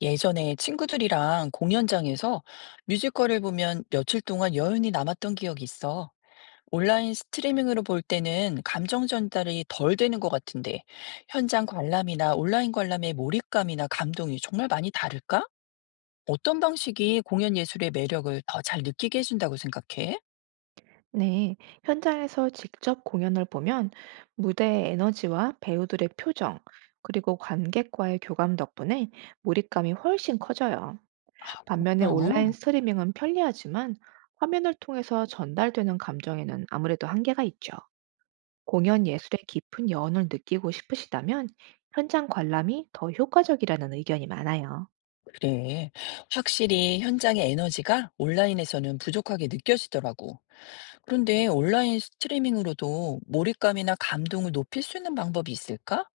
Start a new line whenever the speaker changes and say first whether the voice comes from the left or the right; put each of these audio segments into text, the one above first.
left: 예전에 친구들이랑 공연장에서 뮤지컬을 보면 며칠 동안 여운이 남았던 기억이 있어. 온라인 스트리밍으로 볼 때는 감정 전달이 덜 되는 것 같은데, 현장 관람이나 온라인 관람의 몰입감이나 감동이 정말 많이 다를까? 어떤 방식이 공연 예술의 매력을 더 잘 느끼게 해준다고 생각해?
right: 네, 현장에서 직접 공연을 보면 무대의 에너지와 배우들의 표정, 그리고 관객과의 교감 덕분에 몰입감이 훨씬 커져요. 반면에 온라인
left: 어,
right: 스트리밍은 편리하지만 화면을 통해서 전달되는 감정에는 아무래도 한계가 있죠. 공연 예술의 깊은 여운을 느끼고 싶으시다면 현장 관람이 더 효과적이라는 의견이 많아요.
left: 그래. 확실히 현장의 에너지가 온라인에서는 부족하게 느껴지더라고. 그런데 온라인 스트리밍으로도 몰입감이나 감동을 높일 수 있는 방법이 있을까?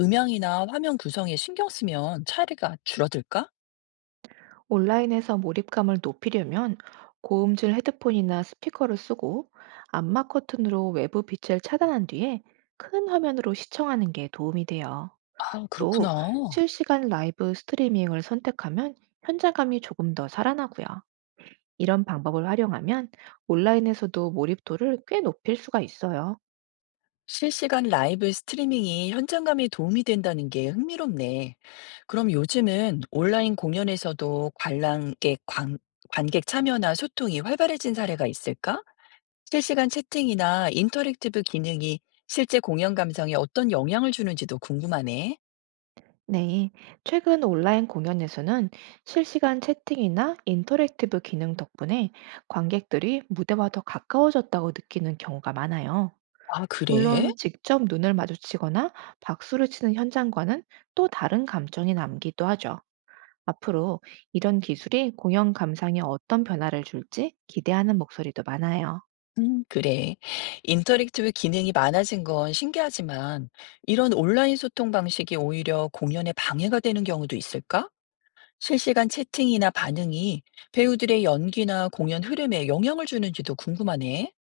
left: 음향이나 화면 구성에 신경 쓰면 차이가 줄어들까?
right: 온라인에서 몰입감을 높이려면 고음질 헤드폰이나 스피커를 쓰고 암막 커튼으로 외부 빛을 차단한 뒤에 큰 화면으로 시청하는 게 도움이 돼요.
left: 아, 그렇구나.
right: 또 실시간 라이브 스트리밍을 선택하면 현장감이 조금 더 살아나고요. 이런 방법을 활용하면 온라인에서도 몰입도를 꽤 높일 수가 있어요.
left: 실시간 라이브 스트리밍이 현장감에 도움이 된다는 게 흥미롭네. 그럼 요즘은 온라인 공연에서도 관객 참여나 소통이 활발해진 사례가 있을까? 실시간 채팅이나 인터랙티브 기능이 실제 공연 감성에 어떤 영향을 주는지도 궁금하네.
right: 네, 최근 온라인 공연에서는 실시간 채팅이나 인터랙티브 기능 덕분에 관객들이 무대와 더 가까워졌다고 느끼는 경우가 많아요.
left: 아, 그래?
right: 물론 직접 눈을 마주치거나 박수를 치는 현장과는 또 다른 감정이 남기도 하죠. 앞으로 이런 기술이 공연 감상에 어떤 변화를 줄지 기대하는 목소리도 많아요.
left: 그래. 인터랙티브 기능이 많아진 건 신기하지만, 이런 온라인 소통 방식이 오히려 공연에 방해가 되는 경우도 있을까? 실시간 채팅이나 반응이 배우들의 연기나 공연 흐름에 영향을 주는지도 궁금하네.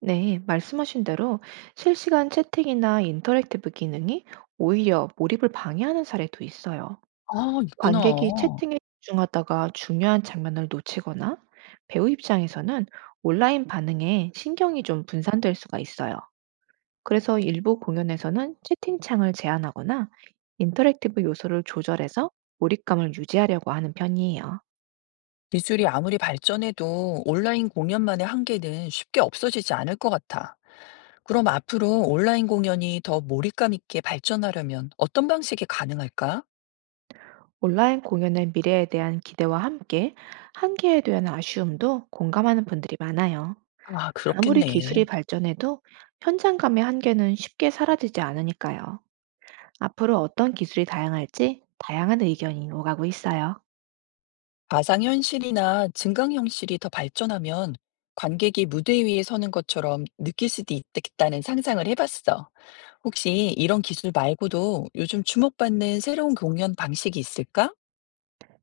right: 네, 말씀하신 대로 실시간 채팅이나 인터랙티브 기능이 오히려 몰입을 방해하는 사례도 있어요.
left: 아, 있구나.
right: 관객이 채팅에 집중하다가 중요한 장면을 놓치거나 배우 입장에서는 온라인 반응에 신경이 좀 분산될 수가 있어요. 그래서 일부 공연에서는 채팅창을 제한하거나 인터랙티브 요소를 조절해서 몰입감을 유지하려고 하는 편이에요.
left: 기술이 아무리 발전해도 온라인 공연만의 한계는 쉽게 없어지지 않을 것 같아. 그럼 앞으로 온라인 공연이 더 몰입감 있게 발전하려면 어떤 방식이 가능할까?
right: 온라인 공연의 미래에 대한 기대와 함께 한계에 대한 아쉬움도 공감하는 분들이 많아요.
left: 아,
right: 아무리
left: 그렇겠네.
right: 기술이 발전해도 현장감의 한계는 쉽게 사라지지 않으니까요. 앞으로 어떤 기술이 다양할지 다양한 의견이 오가고 있어요.
left: 가상현실이나 증강현실이 더 발전하면 관객이 무대 위에 서는 것처럼 느낄 수도 있겠다는 상상을 해봤어. 혹시 이런 기술 말고도 요즘 주목받는 새로운 공연 방식이 있을까?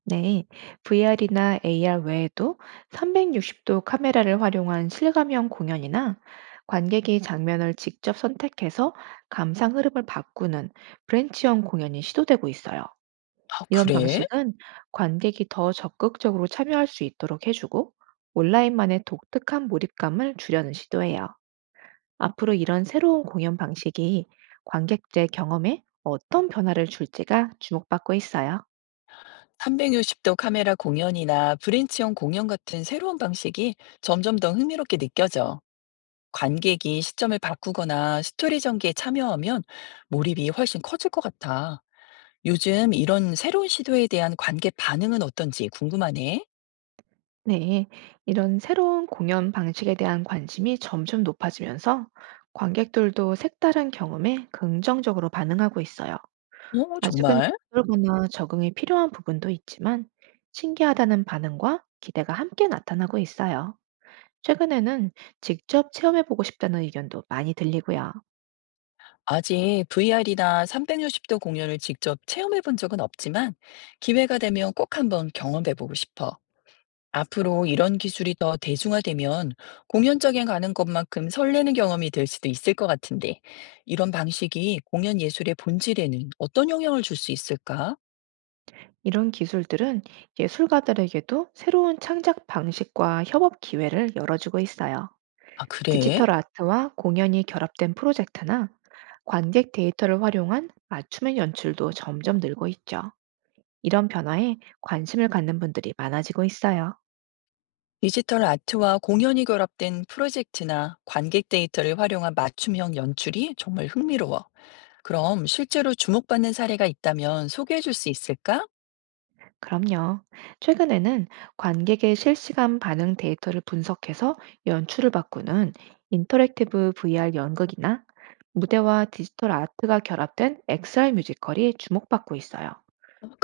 right: 네, VR이나 AR 외에도 360도 카메라를 활용한 실감형 공연이나 관객이 장면을 직접 선택해서 감상 흐름을 바꾸는 브랜치형 공연이 시도되고 있어요.
left: 아,
right: 이런
left: 그래?
right: 방식은 관객이 더 적극적으로 참여할 수 있도록 해주고 온라인만의 독특한 몰입감을 주려는 시도예요. 앞으로 이런 새로운 공연 방식이 관객들의 경험에 어떤 변화를 줄지가 주목받고 있어요.
left: 360도 카메라 공연이나 브랜치형 공연 같은 새로운 방식이 점점 더 흥미롭게 느껴져. 관객이 시점을 바꾸거나 스토리 전개에 참여하면 몰입이 훨씬 커질 것 같아. 요즘 이런 새로운 시도에 대한 관객 반응은 어떤지 궁금하네.
right: 네, 이런 새로운 공연 방식에 대한 관심이 점점 높아지면서 관객들도 색다른 경험에 긍정적으로 반응하고 있어요.
left: 어,
right: 아직은
left: 정말?
right: 낯설거나 적응이 필요한 부분도 있지만 신기하다는 반응과 기대가 함께 나타나고 있어요. 최근에는 직접 체험해보고 싶다는 의견도 많이 들리고요.
left: 아직 VR이나 360도 공연을 직접 체험해 본 적은 없지만 기회가 되면 꼭 한번 경험해 보고 싶어. 앞으로 이런 기술이 더 대중화되면 공연장에 가는 것만큼 설레는 경험이 될 수도 있을 것 같은데 이런 방식이 공연 예술의 본질에는 어떤 영향을 줄 수 있을까?
right: 이런 기술들은 예술가들에게도 새로운 창작 방식과 협업 기회를 열어주고 있어요.
left: 아, 그래?
right: 디지털 아트와 공연이 결합된 프로젝트나 관객 데이터를 활용한 맞춤의 연출도 점점 늘고 있죠. 이런 변화에 관심을 갖는 분들이 많아지고 있어요.
left: 디지털 아트와 공연이 결합된 프로젝트나 관객 데이터를 활용한 맞춤형 연출이 정말 흥미로워. 그럼 실제로 주목받는 사례가 있다면 소개해 줄 수 있을까?
right: 그럼요. 최근에는 관객의 실시간 반응 데이터를 분석해서 연출을 바꾸는 인터랙티브 VR 연극이나 무대와 디지털 아트가 결합된 XR 뮤지컬이 주목받고 있어요.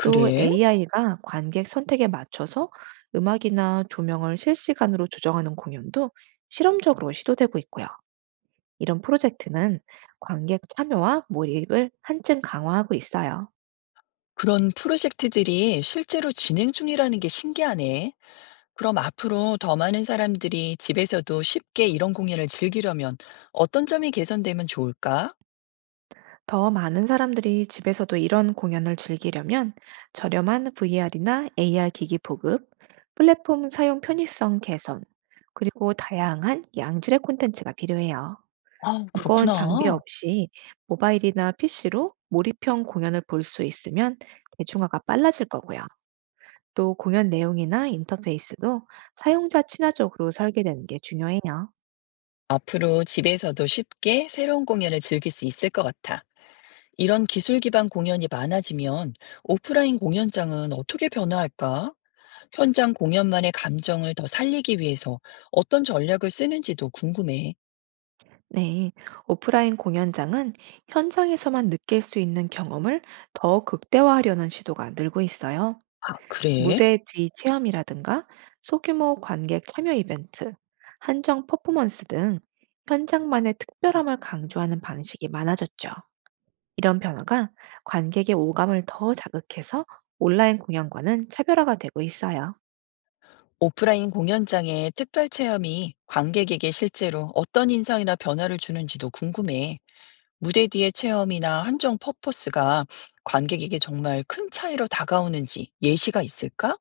right: 또 AI가 관객 선택에 맞춰서 음악이나 조명을 실시간으로 조정하는 공연도 실험적으로 시도되고 있고요. 이런 프로젝트는 관객 참여와 몰입을 한층 강화하고 있어요.
left: 그런 프로젝트들이 실제로 진행 중이라는 게 신기하네. 그럼 앞으로 더 많은 사람들이 집에서도 쉽게 이런 공연을 즐기려면 어떤 점이 개선되면 좋을까?
right: 더 많은 사람들이 집에서도 이런 공연을 즐기려면 저렴한 VR이나 AR 기기 보급, 플랫폼 사용 편의성 개선, 그리고 다양한 양질의 콘텐츠가 필요해요.
left: 아,
right: 무거운 장비
left: 그렇구나.
right: 없이 모바일이나 PC로 몰입형 공연을 볼 수 있으면 대중화가 빨라질 거고요. 또 공연 내용이나 인터페이스도 사용자 친화적으로 설계되는 게 중요해요.
left: 앞으로 집에서도 쉽게 새로운 공연을 즐길 수 있을 것 같아. 이런 기술 기반 공연이 많아지면 오프라인 공연장은 어떻게 변화할까? 현장 공연만의 감정을 더 살리기 위해서 어떤 전략을 쓰는지도 궁금해.
right: 네, 오프라인 공연장은 현장에서만 느낄 수 있는 경험을 더 극대화하려는 시도가 늘고 있어요.
left: 아, 그래?
right: 무대 뒤 체험이라든가 소규모 관객 참여 이벤트, 한정 퍼포먼스 등 현장만의 특별함을 강조하는 방식이 많아졌죠. 이런 변화가 관객의 오감을 더 자극해서 온라인 공연과는 차별화가 되고 있어요.
left: 오프라인 공연장의 특별 체험이 관객에게 실제로 어떤 인상이나 변화를 주는지도 궁금해. 무대 뒤의 체험이나 한정 퍼포스가 관객에게 정말 큰 차이로 다가오는지 예시가 있을까?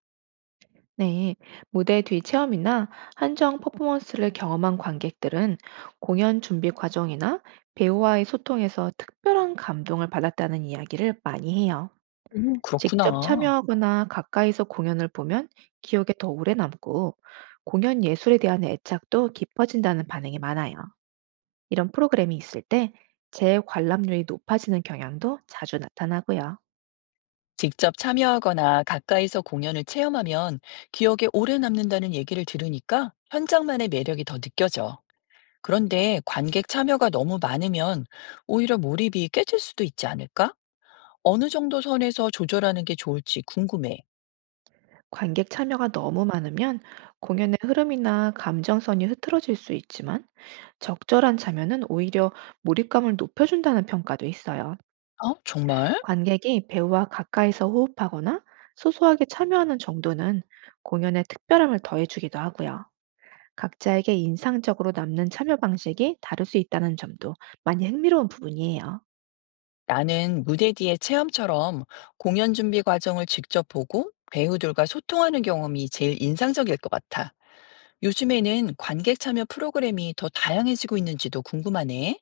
right: 네, 무대 뒤 체험이나 한정 퍼포먼스를 경험한 관객들은 공연 준비 과정이나 배우와의 소통에서 특별한 감동을 받았다는 이야기를 많이 해요.
left: 오,
right: 직접
left: 그렇구나.
right: 참여하거나 가까이서 공연을 보면 기억에 더 오래 남고 공연 예술에 대한 애착도 깊어진다는 반응이 많아요. 이런 프로그램이 있을 때 재관람률이 높아지는 경향도 자주 나타나고요.
left: 직접 참여하거나 가까이서 공연을 체험하면 기억에 오래 남는다는 얘기를 들으니까 현장만의 매력이 더 느껴져. 그런데 관객 참여가 너무 많으면 오히려 몰입이 깨질 수도 있지 않을까? 어느 정도 선에서 조절하는 게 좋을지 궁금해.
right: 관객 참여가 너무 많으면 공연의 흐름이나 감정선이 흐트러질 수 있지만 적절한 자면은 오히려 몰입감을 높여준다는 평가도 있어요.
left: 어? 정말?
right: 관객이 배우와 가까이서 호흡하거나 소소하게 참여하는 정도는 공연의 특별함을 더해주기도 하고요. 각자에게 인상적으로 남는 참여 방식이 다를 수 있다는 점도 많이 흥미로운 부분이에요.
left: 나는 무대 뒤의 체험처럼 공연 준비 과정을 직접 보고 배우들과 소통하는 경험이 제일 인상적일 것 같아. 요즘에는 관객 참여 프로그램이 더 다양해지고 있는지도 궁금하네.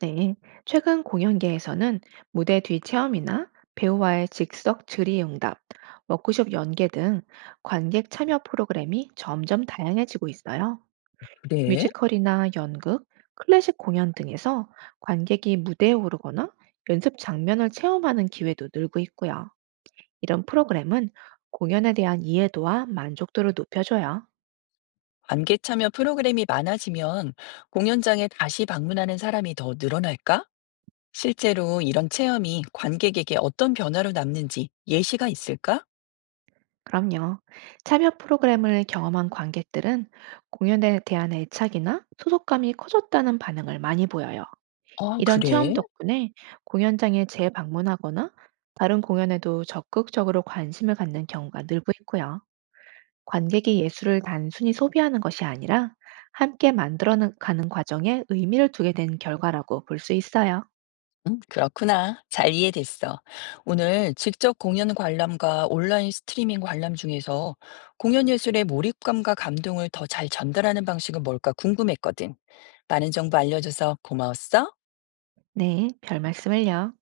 right: 네. 최근 공연계에서는 무대 뒤 체험이나 배우와의 즉석 질의응답, 워크숍 연계 등 관객 참여 프로그램이 점점 다양해지고 있어요.
left: 그래?
right: 뮤지컬이나 연극, 클래식 공연 등에서 관객이 무대에 오르거나 연습 장면을 체험하는 기회도 늘고 있고요. 이런 프로그램은 공연에 대한 이해도와 만족도를 높여줘요.
left: 관객 참여 프로그램이 많아지면 공연장에 다시 방문하는 사람이 더 늘어날까? 실제로 이런 체험이 관객에게 어떤 변화로 남는지 예시가 있을까?
right: 그럼요. 참여 프로그램을 경험한 관객들은 공연에 대한 애착이나 소속감이 커졌다는 반응을 많이 보여요.
left: 아,
right: 이런 체험
left: 그래?
right: 덕분에 공연장에 재방문하거나 다른 공연에도 적극적으로 관심을 갖는 경우가 늘고 있고요. 관객이 예술을 단순히 소비하는 것이 아니라 함께 만들어 가는 과정에 의미를 두게 된 결과라고 볼 수 있어요.
left: 응, 그렇구나. 잘 이해됐어. 오늘 직접 공연 관람과 온라인 스트리밍 관람 중에서 공연 예술의 몰입감과 감동을 더 잘 전달하는 방식은 뭘까 궁금했거든. 많은 정보 알려줘서 고마웠어.
right: 네, 별 말씀을요.